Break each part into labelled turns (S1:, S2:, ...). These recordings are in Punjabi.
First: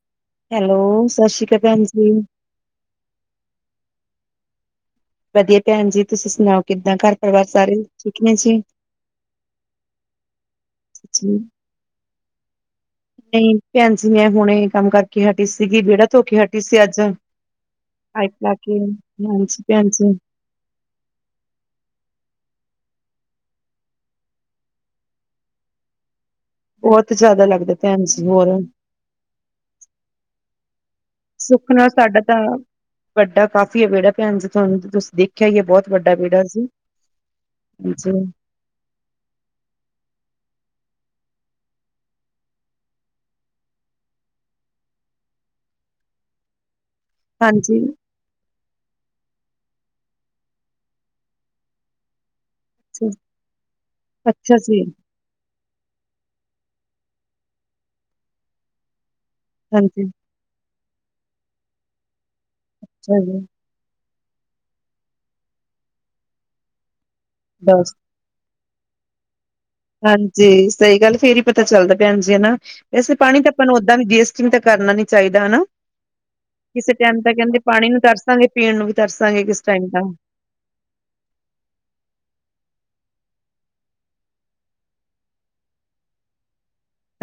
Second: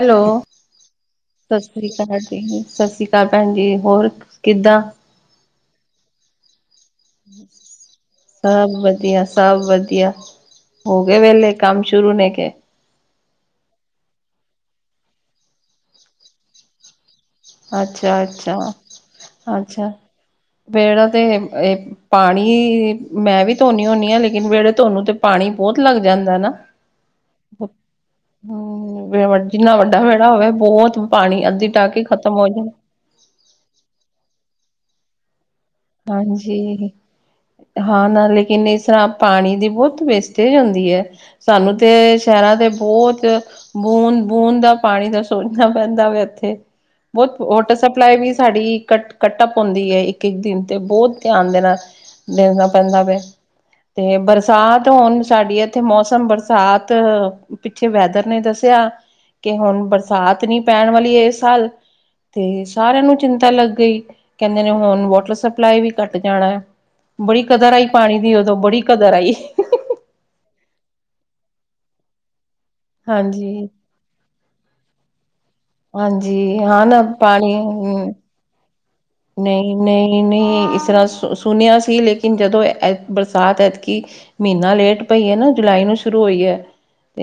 S1: ਹੈਲੋ,
S2: ਹੈਲੋ ਸ਼੍ਰੀ ਅਕਾਲ
S1: ਸਤਿ
S2: ਭੈਣ
S1: ਸ੍ਰੀ ਅਕਾਲ ਜੀ, ਸਤਿ ਸ਼੍ਰੀ ਅਕਾਲ ਸਤਿ ਸ੍ਰੀ ਅਕਾਲ ਭੈਣ ਜੀ ਹੋਰ ਕਿੱਦਾਂ
S2: ਵਧੀਆ ਭੈਣ ਜੀ ਤੁਸੀਂ ਸੁਣਾਓ ਕਿੱਦਾਂ ਘਰ ਪਰਿਵਾਰ ਸਾਰੇ ਠੀਕ ਨੇ ਜੀ
S1: ਸਭ ਵਧੀਆ ਸਭ ਵਧੀਆ ਹੋ ਗਏ
S2: ਜੀ
S1: ਵਿਹਲੇ ਕੰਮ ਸ਼ੁਰੂ ਹੋਣੇ ਕੇ
S2: ਹੁਣ ਇਹ ਕੰਮ ਕਰਕੇ ਹਟੀ ਸੀਗੀ ਵਿਹੜਾ ਧੋ ਕੇ ਹੱਟੀ ਸੀ ਅੱਜ
S1: ਅੱਛਾ ਅੱਛਾ ਅੱਛਾ
S2: [unintelligible]
S1: ਵਿਹੜਾ ਤੇ ਇਹ ਪਾਣੀ ਮੈਂ ਵੀ ਧੋਨੀ ਹੁੰਦੀ ਆ ਲੇਕਿਨ ਵਿਹੜਾ ਧੋਣ ਚ ਤੇ ਪਾਣੀ ਬਹੁਤ ਲੱਗ ਜਾਂਦਾ ਨਾ
S2: ਬਹੁਤ ਜ਼ਿਆਦਾ ਲਗ
S1: ਕਿੰਨਾ ਵੱਡਾ ਵਿਹੜਾ ਹੋਵੇ ਬਹੁਤ ਪਾਣੀ ਅੱਧੀ
S2: ਸੁੱਖ
S1: ਢਾ
S2: ਨਾਲ
S1: ਕੇ
S2: ਸਾਡਾ
S1: ਖਤਮ ਹੋ ਜਾਏ
S2: ਵੱਡਾ ਕਾਫੀ ਹੈ ਵਿਹੜਾ ਭੈਣ ਜੀ ਤੁਹਾਨੂੰ ਤੁਸੀਂ ਦੇਖਿਆ ਹੀ ਬਹੁਤ ਵੱਡਾ ਵਿਹੜਾ ਜੀ
S1: ਹਾਂਜੀ, ਹਾਂ
S2: ਹਾਂਜੀ
S1: ਨਾ ਲੇਕਿਨ ਇਸ ਤਰਾਂ ਪਾਣੀ ਦੀ ਬਹੁਤ ਵੇਸਟਜ ਹੁੰਦੀ ਹੈ ਸਾਨੂੰ ਤੇ ਸ਼ਹਿਰਾਂ ਦੇ ਬਹੁਤ ਬੂੰਦ-ਬੂੰਦ ਦਾ ਪਾਣੀ ਦਾ ਸੋਚਾ ਪੈਂਦਾ ਇਥੇ ਬਹੁਤ ਵਾਟਰ
S2: ਹਾਂਜੀ
S1: ਸਪਲਾਈ ਵੀ ਸਾਡੀ ਕਟਪ ਹੁੰਦੀ ਹੈ ਇੱਕ-ਇੱਕ ਤੇ ਬਹੁਤ ਧਿਆਨ ਦੇਣਾ ਪੈਦਾ ਪਿਆ ਤੇ
S2: ਅੱਛਾ ਜੀ
S1: ਬਰਸਾਤ ਹੁਣ ਸਾਡੀ ਤੇ ਮੌਸਮ ਬਰਸਾਤ, ਪਿੱਛੇ ਵੈਦਰ ਨੇ ਦੱਸਿਆ ਕਿ ਹੁਣ
S2: ਹਾਂਜੀ
S1: ਬਰਸਾਤ ਨਹੀਂ ਪੈਣ ਵਾਲੀ ਇਸ ਸਾਲ, ਤੇ ਸਾਰਿਆਂ ਨੂੰ
S2: ਅੱਛਾ ਜੀ
S1: ਚਿੰਤਾ ਲੱਗ ਗਈ ਕਹਿੰਦੇ ਨੇ ਹੁਣ ਵਾਟਰ ਸਪਲਾਈ ਵੀ ਘੱਟ ਜਾਣਾ ਬੜੀ ਕਦਰ
S2: ਬਸ
S1: ਆਈ ਪਾਣੀ ਦੀ ਉਦੋਂ ਬੜੀ ਕਦਰ ਆਈ
S2: ਹਾਂਜੀ, ਸਹੀ ਗੱਲ ਫਿਰ ਹੀ ਪਤਾ ਚੱਲਦਾ ਭੈਣਜੀ ਹਨਾ, ਵੈਸੇ ਪਾਣੀ ਤਾਂ
S1: ਹਾਂਜੀ
S2: ਆਪਾਂ ਨੂੰ ਸਾਨੂੰ ਵੇਸਟ ਤੇ ਕਰਨਾ ਨਹੀਂ ਚਾਹੀਦਾ ਹਨਾ
S1: ਹਾਂਜੀ,
S2: ਕਿਸੇ
S1: ਹੁਣ
S2: ਟਾਈਮ ਤਾਂ
S1: ਪਾਣੀ
S2: ਕਹਿੰਦੇ ਨੂੰ ਪੀਣ ਨੂੰ ਵੀ ਦਰਸਾ
S1: ਨਹੀਂ -ਨਹੀਂ ਇਸ ਤਰਾਂ ਸੁਣਿਆ ਸੀ ਲੇਕਿਨ ਜਦੋਂ ਬਰਸਾਤ ਐਤਕੀ ਮਹੀਨਾ ਲੇਟ ਪਈ ਨਾ ਜੁਲਾਈ ਨੂੰ ਸ਼ੁਰੂ ਹੋਈ ਹੈ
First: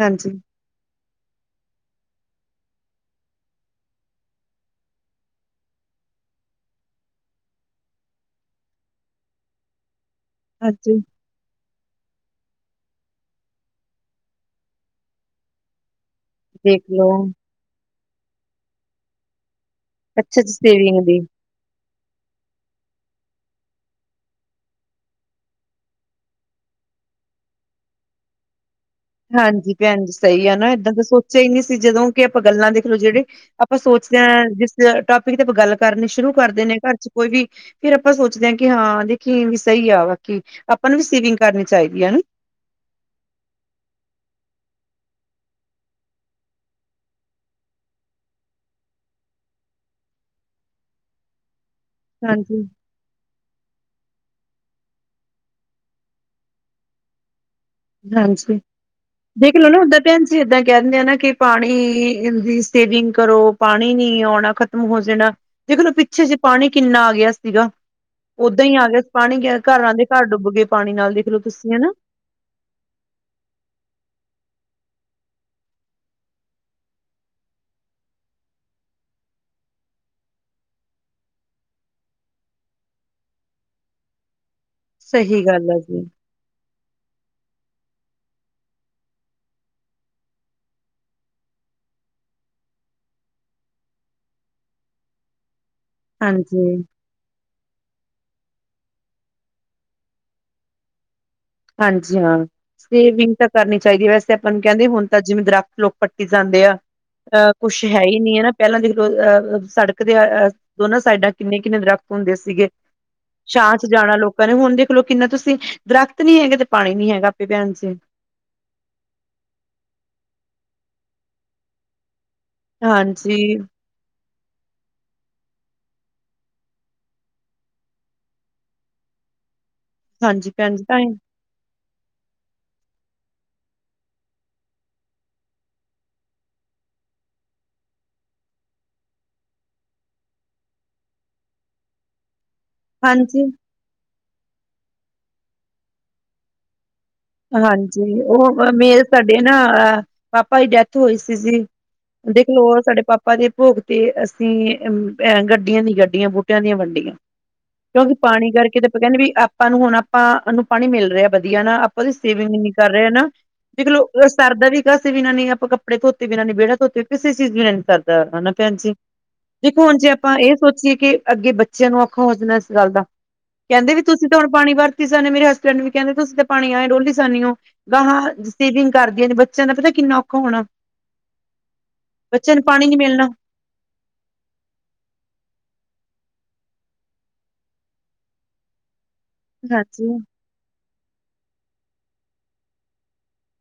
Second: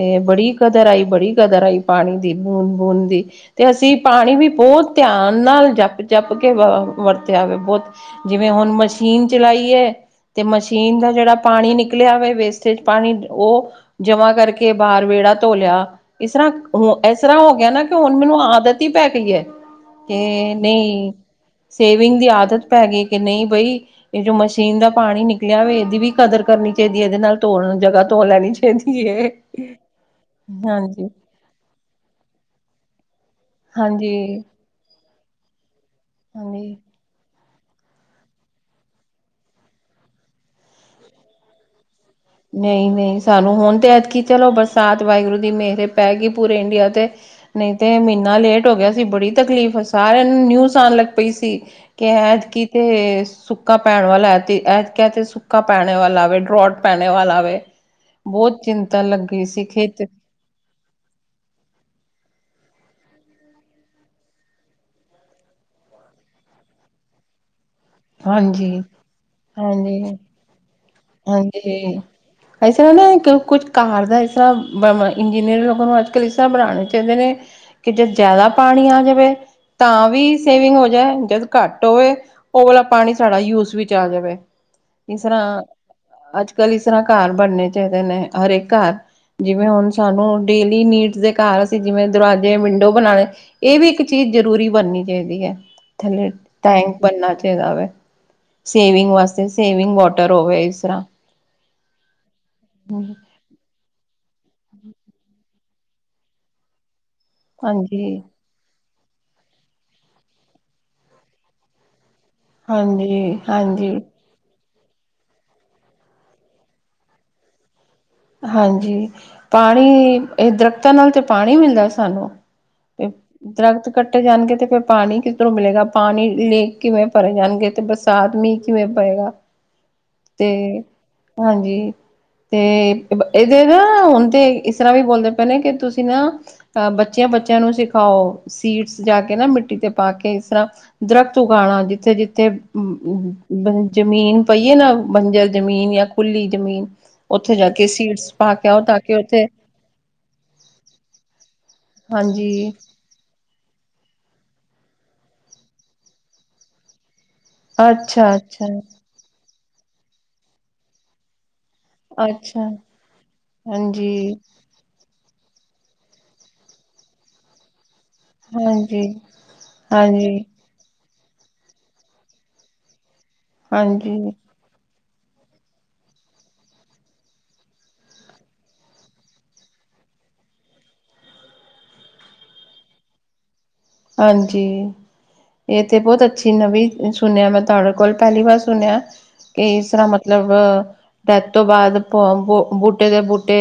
S2: ਹਾਂਜੀ
S1: ਕਦਰ ਆਈ ਬੜੀ ਕਦਰ ਆਈ ਪਾਣੀ ਦੀ ਬੂੰਦ -ਬੂੰਦ ਤੇ ਅਸੀਂ ਪਾਣੀ ਵੀ ਬਹੁਤ ਧਿਆਨ ਨਾਲ ਜਪ-ਜਪ ਕੇ ਵਰਤਿਆ ਬਹੁਤ ਜਿਵੇ ਮਸ਼ੀਨ ਚਲਾਈ ਏ ਤੇ ਮਸ਼ੀਨ
S2: ਹਾਂਜੀ
S1: ਦਾ ਜਿਹੜਾ ਪਾਣੀ ਨਿਕਲਿਆ ਵੇਸਟੇਜ ਪਾਣੀ ਉਹ ਜਮਾ ਕਰਕੇ ਬਾਹਰ ਵਿਹੜਾ ਧੋ ਲਿਆ। ਇਸ ਤਰਾਂ
S2: ਦੇਖਲੋ
S1: ਇਸ ਤਰਾਂ ਹੋ ਗਿਆ ਨਾ ਕਿ ਹੁਣ ਮੈਨੂੰ ਆਦਤ ਹੀ ਪੈ ਗਈ ਹੈ।
S2: ਅੱਛਾ ਜੀ
S1: ਕਿ
S2: ਸੇਵਿੰਗ
S1: ਨਹੀਂ
S2: ਦੀ
S1: ਸੇਵਿੰਗ ਦੀ ਆਦਤ ਪੈ ਗਈ ਕਿ ਨਹੀਂ ਬਈ। ਇਹ ਜੋ ਮਸ਼ੀਨ ਦਾ ਪਾਣੀ ਨਿਕਲਿਆ ਹੋਵੇ ਇਹਦੀ ਵੀ ਕਦਰ ਕਰਨੀ ਚਾਹੀਦੀ ਹੈ ਇਹਦੇ ਨਾਲ ਧੋਣ ਜਗ੍ਹਾ ਧੋ ਲੈਣੀ ਚਾਹੀਦੀ। ਦੀ ਹੈ।
S2: ਹਾਂਜੀ ਭੈਣ ਜੀ ਸਹੀ ਆ ਨਾ ਏਦਾਂ ਦਾ
S1: ਹਾਂਜੀ,
S2: ਸੋਚਿਆ ਹੀ ਨਹੀਂ ਸੀ ਜਦੋਂ ਕਿ ਆਪਾਂ ਗੱਲਾਂ ਦੇਖ ਲੋ ਜਿਹੜੇ ਆਪਾਂ ਸੋਚਦੇ
S1: ਹਾਂਜੀ,
S2: ਹਾਂ ਜਿਸ ਟੋਪਿਕ ਤੇ ਆਪਾਂ ਗੱਲ ਕਰਨੀ ਸ਼ੁਰੂ ਕਰਦੇ
S1: ਹਾਂਜੀ।
S2: ਨੇ ਘਰ 'ਚ ਕੋਈ ਵੀ ਫੇਰ ਆਪਾਂ ਸੋਚਦੇ ਹਾਂ ਕਿ ਹਾਂ ਦੇਖੀ ਵੀ ਸਹੀ ਆ ਬਾਕੀ ਆਪਾਂ ਨੂੰ ਵੀ ਸੇਵਿੰਗ ਕਰਨੀ ਚਾਹੀਦੀ ਹੈ ਹਨਾ।
S1: ਨਹੀਂ- ਨਹੀਂ ਸਾਨੂੰ ਹੁਣ ਤੇ ਐਤਕੀ ਚਲੋ ਬਰਸਾਤ ਵਾਹਿਗੁਰੂ ਦੀ ਮਿਹਰ ਪੈ ਗਈ ਪੂਰੇ ਇੰਡੀਆ ਤੇ ਨਹੀਂ ਤੇ ਮਹੀਨਾ ਲੇਟ ਹੋ ਗਿਆ ਸੀ ਬੜੀ ਤਕਲੀਫ਼ ਸਾਰਿਆਂ ਨੂੰ ਨਿਊਜ਼ ਆਉਣ ਲੱਗ ਪਈ ਸੀ। ਕਿ ਐਦਕੀ
S2: ਹਾਂਜੀ
S1: ਤੇ ਸੁੱਕਾ ਪੈਣ ਵਾਲਾ ਤੇ ਤੇ ਸੁੱਕਾ ਪੈਣ ਵਾਲਾ ਆ ਡਰੋਟ ਪੈਣੇ ਵਾਲਾ ਵੇ ਬਹੁਤ ਚਿੰਤਾ ਲੱਗੀ ਸੀ। ਖੇਤ
S2: ਸੀ ਕਹਿੰਦੇ ਕਹਿ ਦਿੰਦੇ ਆ ਨਾ ਕਿ ਪਾਣੀ ਦੀ ਸੇਵਿੰਗ ਕਰੋ। ਪਾਣੀ ਨੀ ਆਉਣਾ ਖਤਮ ਹੋ ਜਾਣਾ। ਜਦੋਂ ਦਾ ਪਿੱਛੇ ਜਿਹੇ ਪਾਣੀ ਕਿੰਨਾ ਆ ਗਿਆ ਸੀਗਾ। ਓਦਾਂ
S1: ਹਾਂਜੀ,
S2: ਹੀ ਆ ਗਿਆ ਪਾਣੀ ਘਰਾਂ ਦੇ
S1: ਹਾਂਜੀ,
S2: ਘਰ ਡੁੱਬ ਗਏ ਪਾਣੀ ਨਾਲ ਦੇਖ ਲੋ ਤੁਸੀਂ ਹਨਾ।
S1: ਹਾਂਜੀ। ਇਸ ਤਰ੍ਹਾਂ ਨਾ ਕੁਛ ਘਰ ਦਾ ਇਸ ਤਰ੍ਹਾਂ ਇੰਜੀਨੀਅਰ ਲੋਕਾਂ ਨੂੰ ਅੱਜ ਕੱਲ੍ਹ ਇਸ ਤਰ੍ਹਾਂ ਬਣਾਉਣੇ ਚਾਹੀਦੇ ਨੇ। ਕਿ ਜਦ ਜ਼ਿਆਦਾ ਪਾਣੀ ਆ ਜਾਵੇ ਤਾਂ ਵੀ ਸੇਵਿੰਗ ਹੋ ਜਾਏ ਜਦੋਂ ਘੱਟ ਹੋਵੇ। ਉਹ ਵਾਲਾ ਪਾਣੀ ਸਾਡਾ ਯੂਜ ਵਿੱਚ ਆ ਜਾਵੇ ਜਿਸ
S2: ਸਹੀ
S1: ਤਰ੍ਹਾਂ
S2: ਗੱਲ ਹੈ ਜੀ
S1: ਅੱਜ ਕੱਲ ਇਸ ਤਰਾਂ ਘਰ ਬਣਨੇ ਚਾਹੀਦੇ ਨੇ ਹਰੇਕ ਘਰ ਜਿਵੇਂ ਹੁਣ ਸਾਨੂੰ ਡੇਲੀ ਨੀਡਸ ਦੇ ਘਰ ਅਸੀਂ ਜਿਵੇਂ ਦਰਵਾਜੇ ਵਿੰਡੋ ਬਣਾਉਣੇ। ਇਹ ਵੀ ਇੱਕ ਚੀਜ਼ ਜ਼ਰੂਰੀ ਬਣਨੀ ਚਾਹੀਦੀ ਹੈ ਥੱਲੇ
S2: ਹਾਂਜੀ
S1: ਟੈਂਕ ਬਣਨਾ। ਜਾਵੇ ਸੇਵਿੰਗ ਵਾਸਤੇ ਸੇਵਿੰਗ ਵਾਟਰ ਹੋਵੇ ਇਸ ਤਰ੍ਹਾਂ
S2: ਹਾਂਜੀ ਹਾਂ ਸੇਵਿੰਗ ਤਾਂ ਕਰਨੀ ਚਾਹੀਦੀ ਹੈ ਵੈਸੇ ਆਪਾਂ ਨੂੰ ਕਹਿੰਦੇ ਹੁਣ ਤਾਂ ਜਿਵੇਂ ਦਰਖਤ। ਲੋਕ ਪੱਟੀ ਜਾਂਦੇ ਆ ਅਹ ਕੁੱਛ ਹੈ ਹੀ
S1: ਹਾਂਜੀ
S2: ਨੀ ਹੈ ਨਾ। ਪਹਿਲਾਂ ਦੇਖ ਲੋ ਅਹ ਸੜਕ ਦੇ ਦੋਨਾਂ ਸਾਈਡਾਂ ਕਿੰਨੇ- ਕਿੰਨੇ ਦਰਖ਼ਤ ਹੁੰਦੇ ਸੀ।
S1: ਹਾਂਜੀ
S2: ਛਾਂ 'ਚ
S1: ਹਾਂਜੀ
S2: ਜਾਣਾ ਲੋਕ ਪਰ ਹੁਣ ਦੇਖ ਲੋ ਕਿੰਨਾ ਤੁਸੀਂ ਦਰਖ਼ਤ ਨੀ ਹੈਗੇ ਤੇ ਪਾਣੀ ਨੀ ਹੈਗਾ ਆਪੇ [inaudible]
S1: ਹਾਂਜੀ, ਪਾਣੀ ਇਹ ਦਰਖਤਾਂ ਨਾਲ ਤੇ ਪਾਣੀ ਮਿਲਦਾ ਸਾਨੂੰ। ਤੇ
S2: ਹਾਂਜੀ,
S1: ਦਰਖਤ ਕੱਟ ਜਾਣਗੇ ਤੇ ਫਿਰ ਪਾਣੀ ਕਿਧਰੋਂ ਮਿਲੇਗਾ ਪਾਣੀ ਲੇਕ ਕਿਵੇਂ ਭਰੇ ਜਾਣਗੇ ਤੇ ਬਰਸਾਤ ਮੀਂਹ ਕਿਵੇਂ ਪਏਗਾ। ਤੇ
S2: ਹਾਂਜੀ ਭੈਣ ਜੀ ਤਾਂ ਹੀ
S1: ਹਾਂਜੀ ਤੇ ਇਹਦੇ ਨਾ ਹੁਣ ਤੇ ਇਸ ਤਰ੍ਹਾਂ ਵੀ ਬੋਲਦੇ ਪਏ ਨੇ ਕਿ ਤੁਸੀਂ ਨਾ। ਬੱਚਿਆਂ -ਬੱਚਿਆਂ ਨੂੰ ਸਿਖਾਓ ਸੀਡਸ ਜਾ ਕੇ ਨਾ ਮਿੱਟੀ 'ਤੇ ਪਾ ਕੇ ਇਸ ਤਰ੍ਹਾਂ ਦਰਖਤ ਉਗਾਉਣਾ ਜਿੱਥੇ- ਜਿੱਥੇ
S2: ਹਾਂਜੀ,
S1: ਜ਼ਮੀਨ ਪਈ ਏ ਨਾ ਬੰਜਰ ਜ਼ਮੀਨ ਜਾਂ ਖੁੱਲੀ ਜ਼ਮੀਨ ਉੱਥੇ ਜਾ ਕੇ
S2: ਜ
S1: ਸੀਡਸ ਪਾ ਕੇ
S2: ਉਹ
S1: ਆਓ ਤਾਂ
S2: ਮੇਲ
S1: ਕਿ
S2: ਸਾਡੇ
S1: ਉੱਥੇ
S2: ਨਾ। ਹ ਪਾਪਾ ਦੀ ਡੈਥ ਹੋਈ ਸੀ ਦੇਖ ਲੋ
S1: ਹਾਂਜੀ
S2: ਹੋਰ ਸਾਡੇ ਪਾਪਾ ਆਪਾਂ ਦੇ ਭੋਗ ਤੇ ਅਸੀਂ ਅ ਗੱਡੀਆਂ ਦੀ ਗੱਡੀਆਂ ਬੂਟਿਆਂ ਦੀਆਂ ਵੰਡੀਆਂ। ਕਿਉਂਕਿ
S1: ਅੱਛਾ
S2: ਪਾਣੀ
S1: ਅੱਛਾ
S2: ਕਰਕੇ ਤੇ ਆਪਾਂ ਕਹਿੰਦੇ ਵੀ ਆਪਾਂ ਨੂੰ ਹੁਣ ਆਪਾਂ ਨੂੰ ਪਾਣੀ ਮਿਲ ਰਿਹਾ ਵਧੀਆ ਨਾ। ਆਪਦੀ ਸੇਵਿੰਗ
S1: ਅੱਛਾ
S2: ਨੀ ਕਰ ਰਹੇ ਨਾ ਦੇਖ
S1: ਹਾਂਜੀ
S2: ਲਓ ਸਰਦਾ ਵੀ ਕਿਸੇ ਬਿਨਾ ਆਪਾਂ ਕੱਪੜੇ ਧੋਤੇ ਬਿਨਾਂ ਨੇ ਵਿਹੜਾ ਧੋਤੇ ਵੀ ਕਿਸੇ ਚੀਜ਼ ਬਿਨਾਂ ਨੀ ਸਰ ਤਾਂ ਹਨਾ ਭੈਣ ਜੀ
S1: ਹਾਂਜੀ
S2: ਦੇਖੋ ਹੁਣ ਜੇ
S1: ਹਾਂਜੀ
S2: ਆਪਾਂ ਇਸ ਸੋਚੀਏ ਕਿ ਅੱਗੇ ਬੱਚਿਆਂ ਨੂੰ ਔਖਾ ਹੋ ਜਾਣਾ ਇਸ ਗੱਲ ਦਾ ਕਹਿੰਦੇ ਵੀ
S1: ਹਾਂਜੀ
S2: ਤੁਸੀਂ ਤਾਂ ਹੁਣ ਪਾਣੀ ਵਰਤੀ ਸੇ ਮੇਰੇ ਹਸਬੈਂਡ ਵੀ ਕਹਿੰਦੇ ਤੁਸੀਂ ਤੇ ਪਾਣੀ ਆਏ ਡੋਲੀ ਜਾਨੀਉ ਗਾਹਾਂ ਸੇਵਿੰਗ ਕਰਦੀਆਂ ਬੱਚਿਆਂ ਦਾ ਪਤਾ ਕਿੰਨਾ ਔਖਾ ਹੋਣਾ। ਬੱਚਿਆਂ ਨੂੰ ਪਾਣੀ ਨੀ ਮਿਲਣਾ।
S1: ਹਾਂਜੀ ਇਹ ਤੇ ਬਹੁਤ ਅੱਛੀ ਨਵੀਂ ਸੁਣਿਆ ਮੈਂ ਤੁਹਾਡੇ ਕੋਲ ਪਹਿਲੀ ਵਾਰ ਸੁਣਿਆ। ਇਸ ਤਰ੍ਹਾਂ
S2: ਹਾਂਜੀ
S1: ਮਤਲਬ ਡੈਥ ਤੋਂ ਬਾਅਦ ਬੂਟੇ ਦੇ ਬੂਟੇ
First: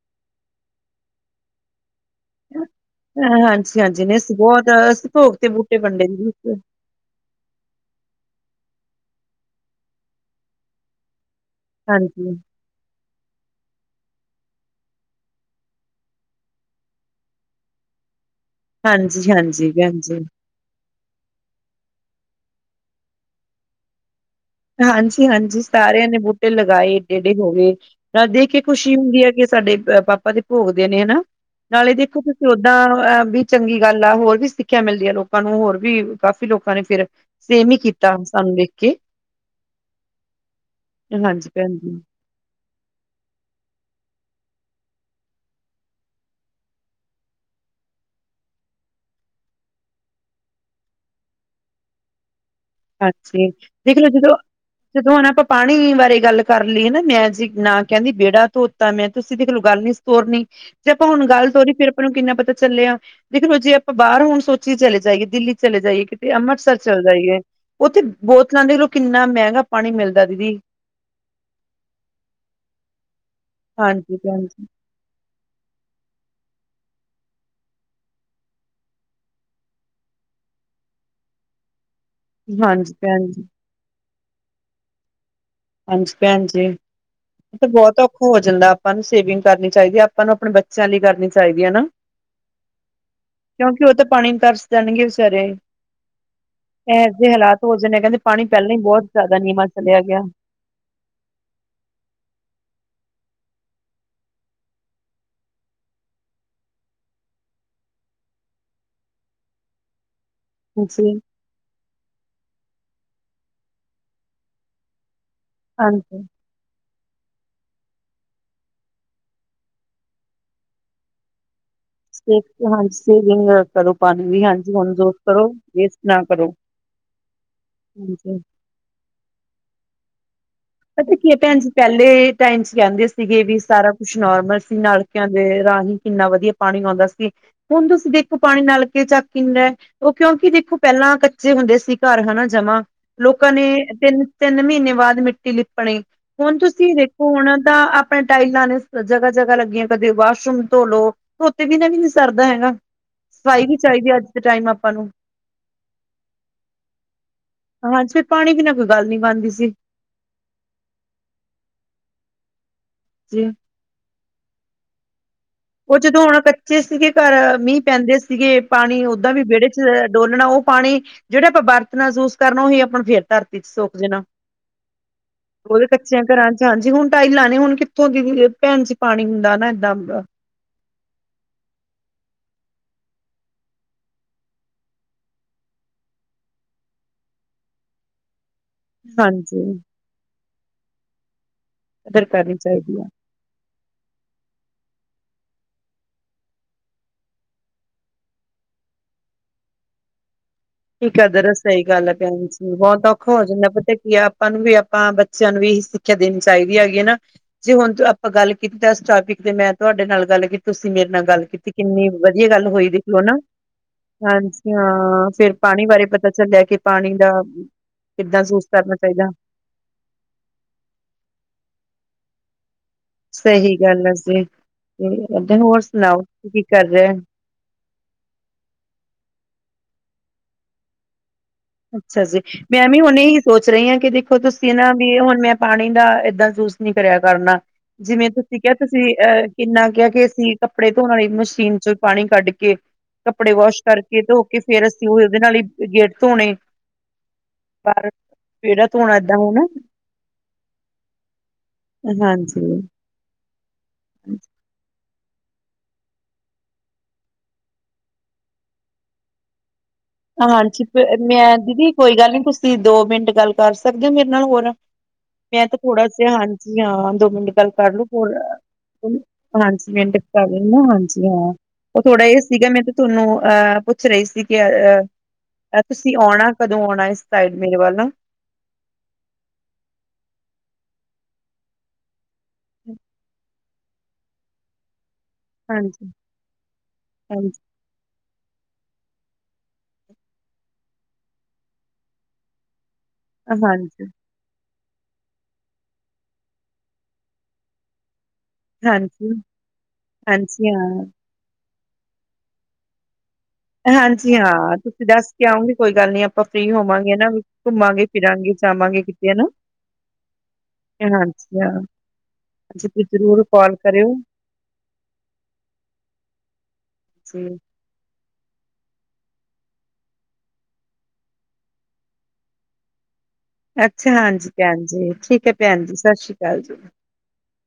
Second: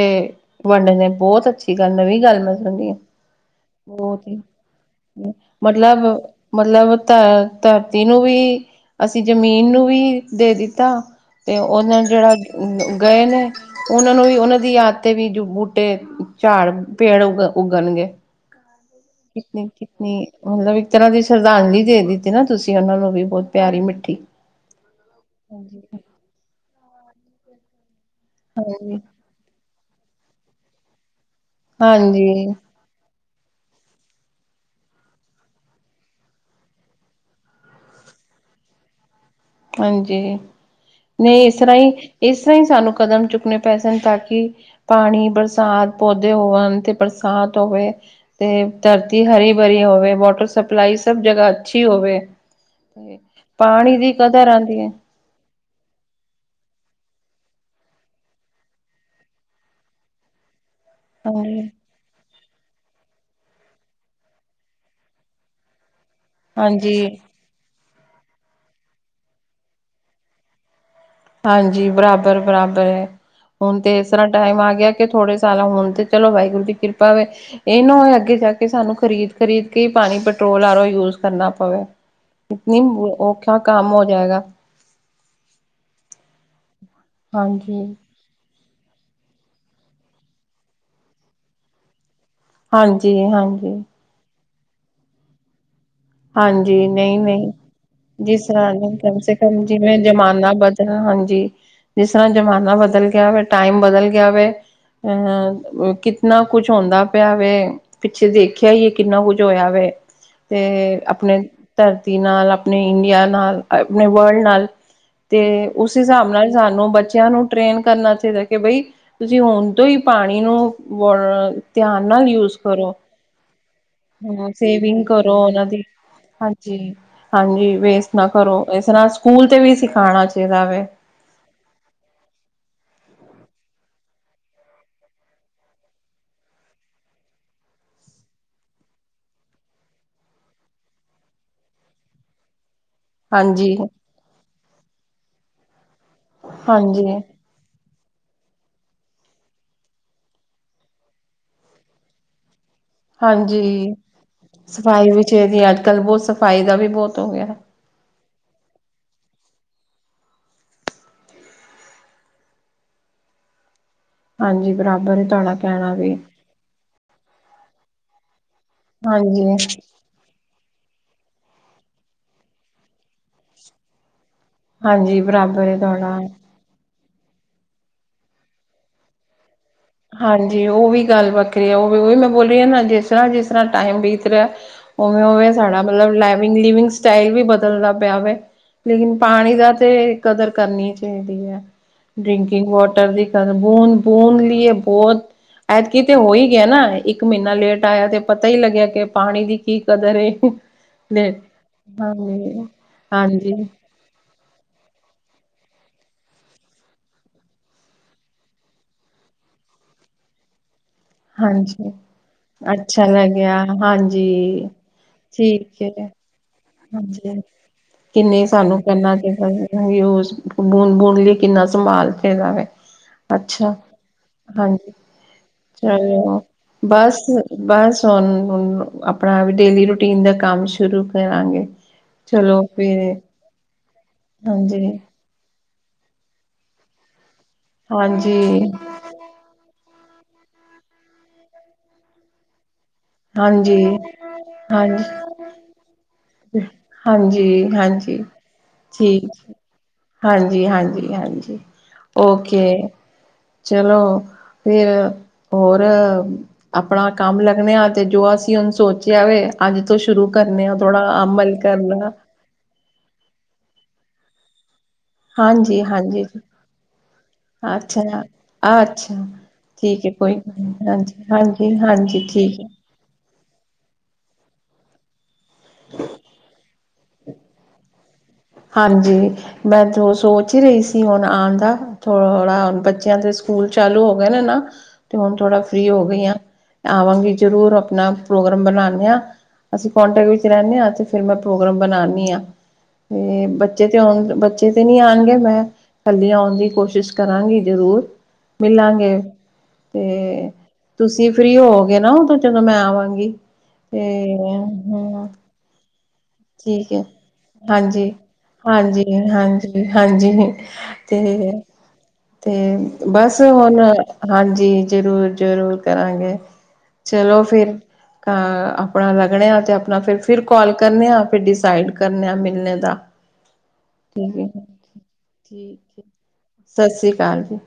S1: ਵੰਡਦੇ ਬਹੁਤ ਅੱਛੀ ਗੱਲ ਨਵੀਂ ਗੱਲ ਮੈਂ ਸੁਣੀ
S2: ਹ ਹਾਂਜੀ- ਹਾਂਜੀ ਨੇ ਬਹੁਤ ਅਸੀਂ ਭੋਗ ਤੇ ਬੂਟੇ
S1: ਮਤਲਬ
S2: ਵੰਡੇ ਨੇ ਜੀ
S1: ਮਤਲਬ [unintelligible] ਧਰਤੀ ਨੂੰ ਵੀ, ਅਸੀਂ ਜ਼ਮੀਨ ਨੂੰ ਵੀ ਦੇ ਦਿੱਤਾ ਤੇ ਉਹਨਾਂ ਜਿਹੜਾ
S2: ਹਾਂਜੀ
S1: ਗਏ ਨੇ ਉਹਨਾਂ ਨੂੰ ਵੀ ਉਹਨਾਂ ਦੀ ਯਾਦ ਤੇ ਵੀ ਬੂਟੇ ਝਾੜ ਪੇੜ ਉਗ ਉੱਗਣਗੇ
S2: ਹਾਂਜੀ-
S1: ਕਿਤਨੀ
S2: ਹਾਂਜੀ ਭੈਂਣਜੀ
S1: ਕਿਤਨੀ ਮਤਲਬ ਇੱਕ ਤਰ੍ਹਾਂ ਦੀ ਸ਼ਰਧਾਂਜਲੀ ਦੇ ਦਿੱਤੀ ਨਾ ਤੁਸੀਂ ਉਹਨਾਂ ਨੂੰ ਵੀ ਬਹੁਤ ਪਿਆਰੀ ਮਿੱਠੀ
S2: ਹਾਂਜੀ -ਹਾਂਜੀ ਸਾਰਿਆਂ ਨੇ ਬੂਟੇ ਲਗਾਏ ਏਡੇ- ਏਡੇ ਹੋ ਗਏ ਦੇਖ ਕੇ ਖੁਸ਼ੀ
S1: ਹਾਂਜੀ,
S2: ਹੁੰਦੀ ਹੈ ਕਿ ਸਾਡੇ ਪਾਪਾ ਦੇ ਭੋਗ ਦੇ ਨੇ ਹਨਾ ਨਾਲੇ ਦੇਖੋ ਤੁਸੀਂ
S1: ਹਾਂਜੀ,
S2: ਓਦਾਂ ਅ ਬੀ ਚੰਗੀ ਗੱਲ ਆ, ਹੋਰ ਵੀ ਸਿੱਖਿਆ ਮਿਲਦੀ ਹੈ ਲੋਕਾਂ ਨੂੰ ਹੋਰ ਵੀ ਕਾਫੀ ਲੋਕਾਂ ਨੇ ਫਿਰ ਸੇਮ ਹੀ ਕੀਤਾ ਸਾਨੂੰ ਵੇਖ ਕੇ
S1: ਹਾਂਜੀ ਨਹੀਂ
S2: ਹਾਂਜੀ
S1: ਇਸ ਤਰਾਂ
S2: ਭੈਣ
S1: ਹੀ
S2: ਜੀ
S1: ਇਸ ਹੀ ਸਾਨੂੰ ਕਦਮ ਚੁੱਕਣੇ ਪੈ ਸਨ ਤਾਂ ਕਿ ਪਾਣੀ ਬਰਸਾਤ ਪੌਦੇ ਹੋਣ ਤੇ ਬਰਸਾਤ ਹੋਵੇ ਤੇ ਧਰਤੀ ਹਰੀ ਭਰੀ ਹੋਵੇ ਵਾਟਰ ਸਪਲਾਈ ਸਭ ਜਗ੍ਹਾ ਅੱਛੀ ਹੋਵੇ
S2: ਹਾਂਜੀ।
S1: ਪਾਣੀ ਦੀ
S2: [inaudible] [inaudible]
S1: ਕਦਰ ਆਂਦੀ ਹੈ,
S2: ਪਾਣੀ ਬਾਰੇ ਗੱਲ ਕਰ ਲਈਏ ਨਾ ਮੈਂ ਜੇ ਨਾ ਕਹਿੰਦੀ ਵਿਹੜਾ ਧੋਤਾ ਮੈਂ ਤੁਸੀਂ ਦੇਖਲੋ ਗੱਲ ਨੀ ਸੀ ਤੋਰਨੀ ਜੇ ਆਪਾਂ ਹੁਣ ਗੱਲ
S1: ਹਾਂਜੀ,
S2: ਤੋਰੀ ਫਿਰ ਆਪਾਂ ਨੂੰ ਕਿੰਨਾ ਪਤਾ ਚੱਲਿਆ, ਦੇਖਲੋ ਜੇ ਆਪਾਂ ਬਾਹਰ ਹੋਣ ਸੋਚੀ ਚਲੇ ਜਾਈਏ ਦਿੱਲੀ ਚਲੇ ਜਾਈਏ ਤੇ ਅੰਮ੍ਰਿਤਸਰ ਚੱਲ
S1: ਹਾਂਜੀ।
S2: ਜਾਈ ਹੈ ਉੱਥੇ ਬੋਤਲਾਂ ਦੇਖਲੋ ਕਿੰਨਾ ਮਹਿੰਗਾ ਪਾਣੀ ਮਿਲਦਾ ਦੀਦੀ
S1: ਹਾਂਜੀ ਬਰਾਬਰ- ਬਰਾਬਰ ਹੈ ਹੁਣ ਤੇ ਇਸ
S2: ਹਾਂਜੀ
S1: ਤਰ੍ਹਾਂ
S2: ਭੈਣ
S1: ਟਾਈਮ
S2: ਜੀ
S1: ਆ ਗਿਆ ਥੋੜੇ ਸਾਲਾਂ ਹੋਣ ਤੇ ਚਲੋ ਵਾਹਿਗੁਰੂ ਦੀ ਕਿਰਪਾ ਵੇ ਇਹਨੂੰ ਅੱਗੇ ਜਾ ਕੇ ਸਾਨੂੰ ਖਰੀਦ -ਖਰੀਦ ਕੇ ਪਾਣੀ ਪੈਟਰੋਲ ਆ ਯੂਜ ਕਰਨਾ ਪਵੇ ਇਤਨੀ
S2: ਹਾਂਜੀ ਭੈਣ ਜੀ
S1: ਔਖਾ ਕੰਮ ਹੋ ਜਾਏਗਾ
S2: ਹਾਂਜੀ ਭੈਣ ਜੀ ਇਹ ਤਾਂ
S1: ਹਾਂਜੀ
S2: ਬਹੁਤ ਔ ਹੋ ਜਾਂਦਾ ਆਪਾਂ ਨੂੰ ਸੇਵਿੰਗ ਕਰਨੀ ਚਾਹੀਦੀ ਆਪਾਂ ਨੂੰ ਆਪਣੇ ਬੱਚਿਆਂ ਲਈ ਕਰਨੀ ਚਾਹੀਦੀ ਹੈ ਨਾ
S1: ਹਾਂਜੀ- ਹਾਂਜੀ
S2: ਕਿਉਂਕਿ ਉਹ ਤਾਂ ਪਾਣੀ ਨੂੰ ਤਰਸ ਜਾਣਗੇ ਵਿਚਾਰੇ
S1: ਹਾਂਜੀ
S2: ਇਹੋ
S1: ਨਹੀਂ-
S2: ਜਿਹੇ
S1: ਨਹੀਂ
S2: ਹਾਲਾਤ ਹੋ ਜਾਣੇ ਕਹਿੰਦੇ
S1: ਜਿਸ
S2: ਪਾਣੀ ਪਹਿਲਾਂ
S1: ਤਰਾਂ
S2: ਹੀ ਬਹੁਤ
S1: ਕਮ ਸੇ
S2: ਜ਼ਿਆਦਾ
S1: ਕਮ
S2: ਨੀਵਾਂ
S1: ਜਿਵੇਂ
S2: ਚਲਿਆ ਗਿਆ
S1: ਜ਼ਮਾਨਾ ਬਦ ਤੇ ਹਾਂ ਹਾਂਜੀ ਜਿਸ ਤਰ੍ਹਾਂ ਜ਼ਮਾਨਾ ਬਦਲ ਗਿਆ ਵੇ ਟਾਈਮ ਬਦਲ ਗਿਆ ਵੇ ਅਹ ਕਿਤਨਾ ਕੁਛ ਹੁੰਦਾ ਪਿਆ ਵੇ ਪਿੱਛੇ ਦੇਖਿਆ ਹੀ ਏ ਕਿੰਨਾ ਕੁੱਝ ਹੋਇਆ ਵੇ ਤੇ
S2: ਹਾਂਜੀ,
S1: ਆਪਣੇ ਧਰਤੀ ਨਾਲ, ਆਪਣੇ ਇੰਡੀਆ ਨਾਲ, ਆਪਣੇ ਵਲਡ ਨਾਲ ਤੇ ਉਸ
S2: ਹਾਂਜੀ।
S1: ਹਿਸਾਬ ਨਾਲ ਸਾਨੂੰ ਬੱਚਿਆਂ ਨੂੰ ਟ੍ਰੇਨ ਕਰਨਾ ਚਾਹੀਦਾ ਕਿ ਬਈ ਤੁਸੀਂ ਹੁਣ ਤੋਂ ਹੀ ਪਾਣੀ ਨੂੰ ਬ
S2: ਸੇਵਿ ਹਾਂਜੀ ਸੇਵਿੰਗ ਕਰੋ ਪਾਣੀ ਦੀ
S1: ਹਮ
S2: ਹਾਂਜੀ ਹੁਣ
S1: ਸੇਵਿੰਗ
S2: ਜੋ
S1: ਕਰੋ ਉਹਨਾਂ ਦੀ,
S2: ਵੇਸਟ ਨਾ ਕਰੋ।
S1: ਹਾਂਜੀ -ਹਾਂਜੀ ਵੇਸਟ ਨਾ
S2: ਹਾਂਜੀ।
S1: ਕਰੋ ਇਸ ਨਾਲ ਸਕੂਲ ਤੇ ਵੀ ਸਿਖਾਣਾ ਚਾਹੀਦਾ ਵੇ
S2: ਪਤਾ ਕੀ ਹੈ ਭੈਣ ਜੀ, ਪਹਿਲੇ ਟਾਈਮ ਚ ਕਹਿੰਦੇ ਸੀਗੇ ਵੀ ਸਾਰਾ ਕੁਛ ਨੋਰਮਲ ਸੀ ਨਾਲ ਕਹਿੰਦੇ ਰਾਹੀਂ ਕਿੰਨਾ ਵਧੀਆ ਪਾਣੀ ਆਉਂਦਾ ਸੀ ਹੁਣ ਤੁਸੀਂ ਦੇਖੋ ਪਾਣੀ ਨਲਕੇ ਚੱਕ ਕਿੰਨਾ ਉਹ ਕਿਉਂਕਿ ਦੇਖੋ ਪਹਿਲਾਂ ਕੱਚੇ ਹੁੰਦੇ ਸੀ ਘਰ ਹਨਾ ਜਮਾ ਲੋਕਾਂ ਨੇ
S1: ਹਾਂਜੀ
S2: ਤਿੰਨ- ਤਿੰਨ ਮਹੀਨੇ ਬਾਅਦ ਮਿੱਟੀ ਲਿਪਣੀ, ਹੁਣ ਤੁਸੀਂ
S1: ਹਾਂਜੀ
S2: ਦੇਖੋ ਹੁਣ ਤਾਂ ਆਪਣੇ ਟਾਈਲਾਂ ਨੇ ਜਗ੍ਹਾ- ਜਗ੍ਹਾ ਲੱਗੀਆਂ ਕਦੇ ਵਾਸ਼ਰੂਮ ਧੋ ਲੋ ਧੋਤੇ ਬਿਨਾ ਵੀ ਨੀ ਸਰਦਾ ਹੈਗਾ ਸਫਾਈ ਵੀ
S1: ਹਾਂਜੀ,
S2: ਚਾਹੀਦੀ ਅੱਜ ਦੇ ਟਾਈਮ ਆਪਾਂ ਨੂੰ
S1: ਸਫ਼ਾਈ ਵੀ ਚਾਹੀਦੀ ਅੱਜ ਕੱਲ ਬਹੁਤ ਸਫ਼ਾਈ ਦਾ ਵੀ ਬਹੁਤ ਹੋ ਗਿਆ
S2: ਹਾਂਜੀ ਫਿਰ ਪਾਣੀ ਬਿਨਾਂ ਕੋਈ ਗੱਲ ਨੀ ਬਣਦੀ ਸੀ ਜੀ।
S1: ਹਾਂਜੀ ਬਰਾਬਰ ਏ [unintelligible]
S2: ਉਹ ਜਦੋਂ ਹੁਣ ਕੱਚੇ ਸੀਗੇ ਘਰ, ਮੀਂਹ ਪੈਂਦੇ ਸੀਗੇ ਪਾਣੀ ਉਦਾਂ ਵੀ
S1: ਹਾਂਜੀ
S2: ਵਿਹੜੇ ਚ' ਡੋਲਣਾ ਉਹ ਪਾਣੀ ਜਿਹੜਾ ਆਪਾਂ ਵਰਤਨਾ ਯੂਸ ਕਰਨਾ ਉਹੀ ਆਪਾਂ ਫਿਰ ਧਰਤੀ ਚ ਸੋਂਕ ਦੇਣਾ।
S1: ਹਾਂਜੀ ਬਰਾਬਰ ਹੈ
S2: ਉਹਦੇ
S1: ਤੁਹਾਡਾ
S2: ਕੱਚਿਆਂ ਘਰਾਂ ਚ ਹਾਂਜੀ, ਹੁਣ ਟਾਈਲਾਂ ਨੇ ਹੁਣ ਕਿੱਥੋਂ ਦੀ ਵੀ ਭੈਣ ਚ' ਪਾਣੀ ਹੁੰਦਾ ਨਾ ਏਦਾਂ ਦਾਂ।
S1: ਹਾਂਜੀ, ਉਹ ਵੀ ਗੱਲ ਵੱਖਰੀ ਹੈ ਉਹ ਵੀ ਉਹ ਵੀ ਮੈਂ ਬੋਲੀ ਰਈ ਹਾਂ ਨਾ ਜਿਸਰ੍ਹਾਂ-ਜਿਸਰ੍ਹਾਂ ਟਾਈਮ ਬੀਤ ਰਿਹਾ ਉਵੇ -ਉਵੇ ਸਾਡਾ ਮਤਲਬ ਲੈਵਿਗ -ਲਿਵਿੰਗ ਸਟਾਈਲ ਵੀ ਬਦਲਦਾ ਪਿਆਵੇ। ਲੇਕਿਨ, ਪਾਣੀ ਦਾ
S2: ਹਾਂਜੀ
S1: ਤੇ ਕਦਰ ਕਰਨੀ ਚਾਹੀਦੀ ਏ,
S2: ਕਦਰ ਕਰਨੀ
S1: ਡਿ੍ੰਕਿੰਗ
S2: ਚਾਹੀਦੀ ਹੈ
S1: ਵਾਟਰ ਦੀ। ਬੂੰਦ ਬੂੰਦ ਲੀਏ ਬਹੁਤ ਐਤਕੀਂ ਤੇ ਹੋ ਹੀ ਗਿਆ ਨਾ ਇੱਕ ਮਹੀਨਾ ਲੇਟ ਆਇਆ ਤੇ ਪਤਾ ਹੀ ਲੱਗਿਆ ਕਿ ਪਾਣੀ ਦੀ ਕੀ ਕਦਰ ਏ।
S2: ਕੀ
S1: ਲੇ
S2: ਕਦਰ ਏ ਸਹੀ ਗੱਲ ਹੈ, ਭੈਣ
S1: ਹਾਂਜੀ
S2: ਜੀ ਬਹੁਤ ਔਖਾ ਹੋ
S1: ਹਾਂਜੀ
S2: ਜਾਂਦਾ ਪਤਾ ਕੀ ਹੈ ਆਪਾਂ ਨੂੰ ਵੀ ਆਪਾਂ ਬੱਚਿਆਂ ਨੂੰ ਵੀ ਇਹੀ ਸਿੱਖਿਆ ਦੇਣੀ ਚਾਹੀਦੀ ਹੈਗੀ ਆ ਨਾ। ਜੇ ਹੁਣ ਤੋ ਆਪਾਂ ਗੱਲ ਕੀਤਾ ਇਸ ਟੋਪਿਕ ਤੇ ਮੈਂ ਤੁਹਾਡੇ ਨਾਲ ਗੱਲ ਕੀਤੀ ਤੁਸੀਂ ਮੇਰੇ ਨਾਲ ਗੱਲ ਕੀਤੀ
S1: ਹਾਂਜੀ
S2: ਕਿੰਨੀ ਵਧੀਆਂ ਗੱਲ ਹੋਈ ਦੇਖ
S1: ਅੱਛਾ
S2: ਲਓ ਨਾ
S1: ਲੱਗਿਆ
S2: ਹਾਂਜੀ ਹਾਂ ਫਿਰ
S1: ਠੀਕ
S2: ਪਾਣੀ ਬਾਰੇ
S1: ਹੈ
S2: ਪਤਾ ਚੱਲਿਆ ਕਿ, ਪਾਣੀ ਦਾ
S1: ਹਾਂਜੀ
S2: ਕਿੱਦਾਂ ਯੂਸ ਕਰਨਾ ਚਾਹੀਦਾਂ।
S1: [inaudible] ਬੁੰਦ- ਬੁੰਦ ਲਈ ਕਿੰਨਾ ਸੰਭਾਲ [unintelligible] ਅੱਛਾ
S2: ਸਹੀ ਗੱਲ ਏ ਜੀ
S1: ਹਾਂਜੀ
S2: [unintelligible] ਹੋਰ ਸੁਣਾਓ
S1: ਚਲੋ
S2: ਕੀ ਕਰ ਰਿਆ।
S1: ਬਸ ਬਸ ਹੁਣ-ਹੁਣ ਆਪਣਾ ਡੇਲੀ ਰੂਟੀਨ ਦਾ ਕੰਮ ਸ਼ੁਰੂ ਕਰਾਂਗੇ।
S2: ਅੱਛਾ ਜੀ।
S1: ਚਲੋ
S2: ਮੈਂ
S1: ਫਿਰ
S2: ਵੀ ਹੁਣ ਇਹੀ ਸੋਚ ਰਹੀ ਹਾਂ, ਕਿ ਦੇਖੋ ਤੁਸੀਂ
S1: ਹਾਂਜੀ
S2: ਨਾ ਵੀ ਹੁਣ ਮੈਂ ਪਾਣੀ ਦਾ ਏਦਾਂ ਯੂਜ ਨਹੀਂ ਕਰਿਆ ਕਰਨਾ ਜਿਵੇਂ ਤੁਸੀਂ
S1: ਹਾਂਜੀ
S2: ਕਿਹਾ ਅ ਅਹ ਕਿੰਨਾ ਕਿਹਾ ਕਿ, ਅਸੀਂ ਕੱਪੜੇ ਧੋਣ ਵਾਲੀ ਮਸ਼ੀਨ ਚ' ਪਾਣੀ ਕੱਢ ਕੇ ਕੱਪੜੇ ਵਾਸ਼
S1: ਹਾਂਜੀ
S2: ਕਰਕੇ ਧੋ ਕੇ ਫੇਰ, ਅਸੀਂ
S1: ਹਾਂਜੀ
S2: ਉਹ ਉਹਦੇ ਨਾਲ ਹੀ ਗੇਟ ਧੋਣੇ।
S1: ਹਾਂਜੀ
S2: ਬਾਹਰ
S1: -ਹਾਂਜੀ
S2: ਵਿਹੜਾ ਧੋਣਾ
S1: ਠੀਕ
S2: ਏਦਾਂ
S1: ਹੈ।
S2: ਹੋਣਾ
S1: ਹਾਂਜੀ -ਹਾਂਜੀ-ਹਾਂਜੀ ਓਕੇ।
S2: ਹਾਂਜੀ।
S1: ਚਲੋ, ਫੇਰ, ਹੋਰ ਆਪਣਾ ਕੰਮ ਲੱਗਣੇ ਅ ਤੇ ਜੋ ਅਸੀਂ ਹੁਣ ਸੋਚਿਆ ਵੇ ਅੱਜ ਤੋਂ ਸ਼ੁਰੂ ਕਰਨੇ ਆ
S2: ਹਾਂਜੀ
S1: ਥੋੜਾ
S2: ਪ-
S1: ਅਮਲ
S2: ਮੈਂ ਦੀਦੀ
S1: ਕਰਨਾ।
S2: ਕੋਈ ਗੱਲ ਨੀ ਤੁਸੀਂ ਦੋ ਮਿੰਟ ਗੱਲ ਕਰ ਸਕਦੇ ਹੋ ਮੇਰੇ ਨਾਲ ਹੋਰ। ਮੈਂ ਤੇ
S1: ਹਾਂਜੀ
S2: ਥੋੜਾ
S1: ਹਾਂਜੀ
S2: ਜੇਹਾ ਹਾਂ ਜੀ ਹਾਂ ਦੋ ਮਿੰਟ ਗੱਲ ਕਰ ਲੋ
S1: ਅੱਛਾ
S2: ਹੋਰ
S1: ਅੱਛਾ
S2: [inaudible] ਹਾਂਜੀ
S1: ਠੀਕ ਹੈ
S2: ਮਿਟ
S1: ਕੋਈ
S2: ਕਰ
S1: ਗੱਲ ਨਹੀਂ
S2: ਲੈਨੇ ਹਾਂਜੀ ਹਾਂ ਉਹ ਥੋੜਾ
S1: ਹਾਂਜੀ
S2: ਇਹ
S1: ਠੀਕ ਹੈ
S2: ਸੀਗਾ ਮੈਨ ਤੁਹਾਨੂੰ ਅਹ ਪੁੱਛ ਰਹੀ ਸੀ, ਕਿ ਅ-ਅ ਤੁਸੀਂ ਆਉਣਾ ਕਦੋਂ ਆਉਣਾ ਇਸ ਸਾਈਡ ਮੇਰੇ ਵੱਲ?
S1: ਹਾਂਜੀ, ਮੈਂ ਤੋਂ ਸੋਚ ਹੀ ਰਹੀ ਸੀ ਹੁਣ ਆਉਣ ਦਾ ਥੋ ਥੋੜਾ ਹੁਣ ਬੱਚਿਆਂ ਦੇ ਸਕੂਲ ਚਾਲੂ ਹੋ ਗਏ ਨੇ ਨਾ ਤੇ ਹੁਣ ਥੋੜ੍ਹਾ ਫ੍ਰੀ ਹੋ
S2: ਹਾਂਜੀ
S1: ਗਈਆਂ ਆਵਾਂਗੀ
S2: ਹਾਂਜੀ
S1: ਜ਼ਰੂਰ ਆਪਣਾ ਪ੍ਰੋਗਰਾਮ ਬਣਾਨੇ ਆ ਅਸੀਂ ਪੋਂਟੇਂ ਵਿੱਚ ਰੇਨੈ ਆ ਤੇ ਫੇਰ ਮੈਂ ਪ੍ਰੋਗਰਾਮ ਬਣਾਂਣੀ ਆਂ। ਤੇ ਬੱਚੇ ਤੇ
S2: ਹਾਂਜੀ
S1: ਆਉਣ ਬੱਚੇ ਚੇ ਤੇ ਨੀ ਆਣਗੇ ਮੈਂ ਕੱਲੀ ਆਉਣ ਦੀ ਕੋਸ਼ਿਸ਼ ਕਰਾਂਗੀ ਜ਼ਰੂਰ। ਮਿਲਾਂਗੇ
S2: ਹਾਂਜੀ
S1: ਤੇ
S2: ਹਾਂਜੀ ਹਾਂ
S1: ਤੁਸੀਂ ਫ੍ਰੀ ਹੋਵੋਗੇ ਨਾ ਉਦੋਂ ਜਦੋਂ ਮੈਂ ਆਵਾਂਗੀ। ਤੇ
S2: ਹਾਂਜੀ ਹਾਂ, ਤੁਸੀਂ
S1: ਹੂੰ
S2: ਦੱਸ ਕੇ ਆਓਗੇ ਕੋਈ ਗੱਲ ਨੀ ਅ ਆਪਾਂ ਫ੍ਰੀ
S1: ਠੀਕ ਹੈ
S2: ਹੋਵਾਂਗੇ ਹਨਾ ਘੁੰਮਾਂਗੇ,
S1: ਹਾਂਜੀ
S2: ਫਿਰਾਂਗੇ, ਜਾਵਾਂਗੇ
S1: ਹਾਂਜੀ
S2: ਕਿਤੇ ਹੈਨਾ।
S1: ਹਾਂਜੀ ਹਾਂਜੀ ਤੇ
S2: ਹਾਂਜੀ ਹਾਂ।
S1: ਤੇ
S2: ਹਾਂਜੀ ਤੁਸੀਂ
S1: ਬਸ
S2: ਜ਼ਰੂਰ ਕਾਲ
S1: ਹੁਣ
S2: ਕਰਿਓ
S1: ਹਾਂਜੀ, ਜ਼ਰੂਰ- ਜ਼ਰੂਰ ਕਰਾਂਗੇ। ਚਲੋ
S2: ਜੀ
S1: ਫਿਰ, ਅਹ ਆਪਣਾ ਲੱਗਣੇ ਆ ਤੇ ਆਪਣਾ ਫਿਰ ਫਿਰ ਕਾਲ ਕਰਨੇ ਆ। ਫਿਰ ਡਿਸਾਈਡ ਕਰਨੇ ਆ ਮਿਲਣੇ ਦਾ।
S2: ਅੱਛਾ
S1: ਠੀਕ ਹੈ
S2: ਹਾਂਜੀ ਭੈਣ
S1: ਫਿਰ,
S2: ਜੀ ਹੈ ਭੈਣ ਜੀ
S1: ਠੀਕ ਏ,
S2: ਸਤਿ ਸ਼੍ਰੀ ਅਕਾਲ ਜੀ
S1: ਸਤਿ ਸ੍ਰੀ ਅਕਾਲ ਜੀ।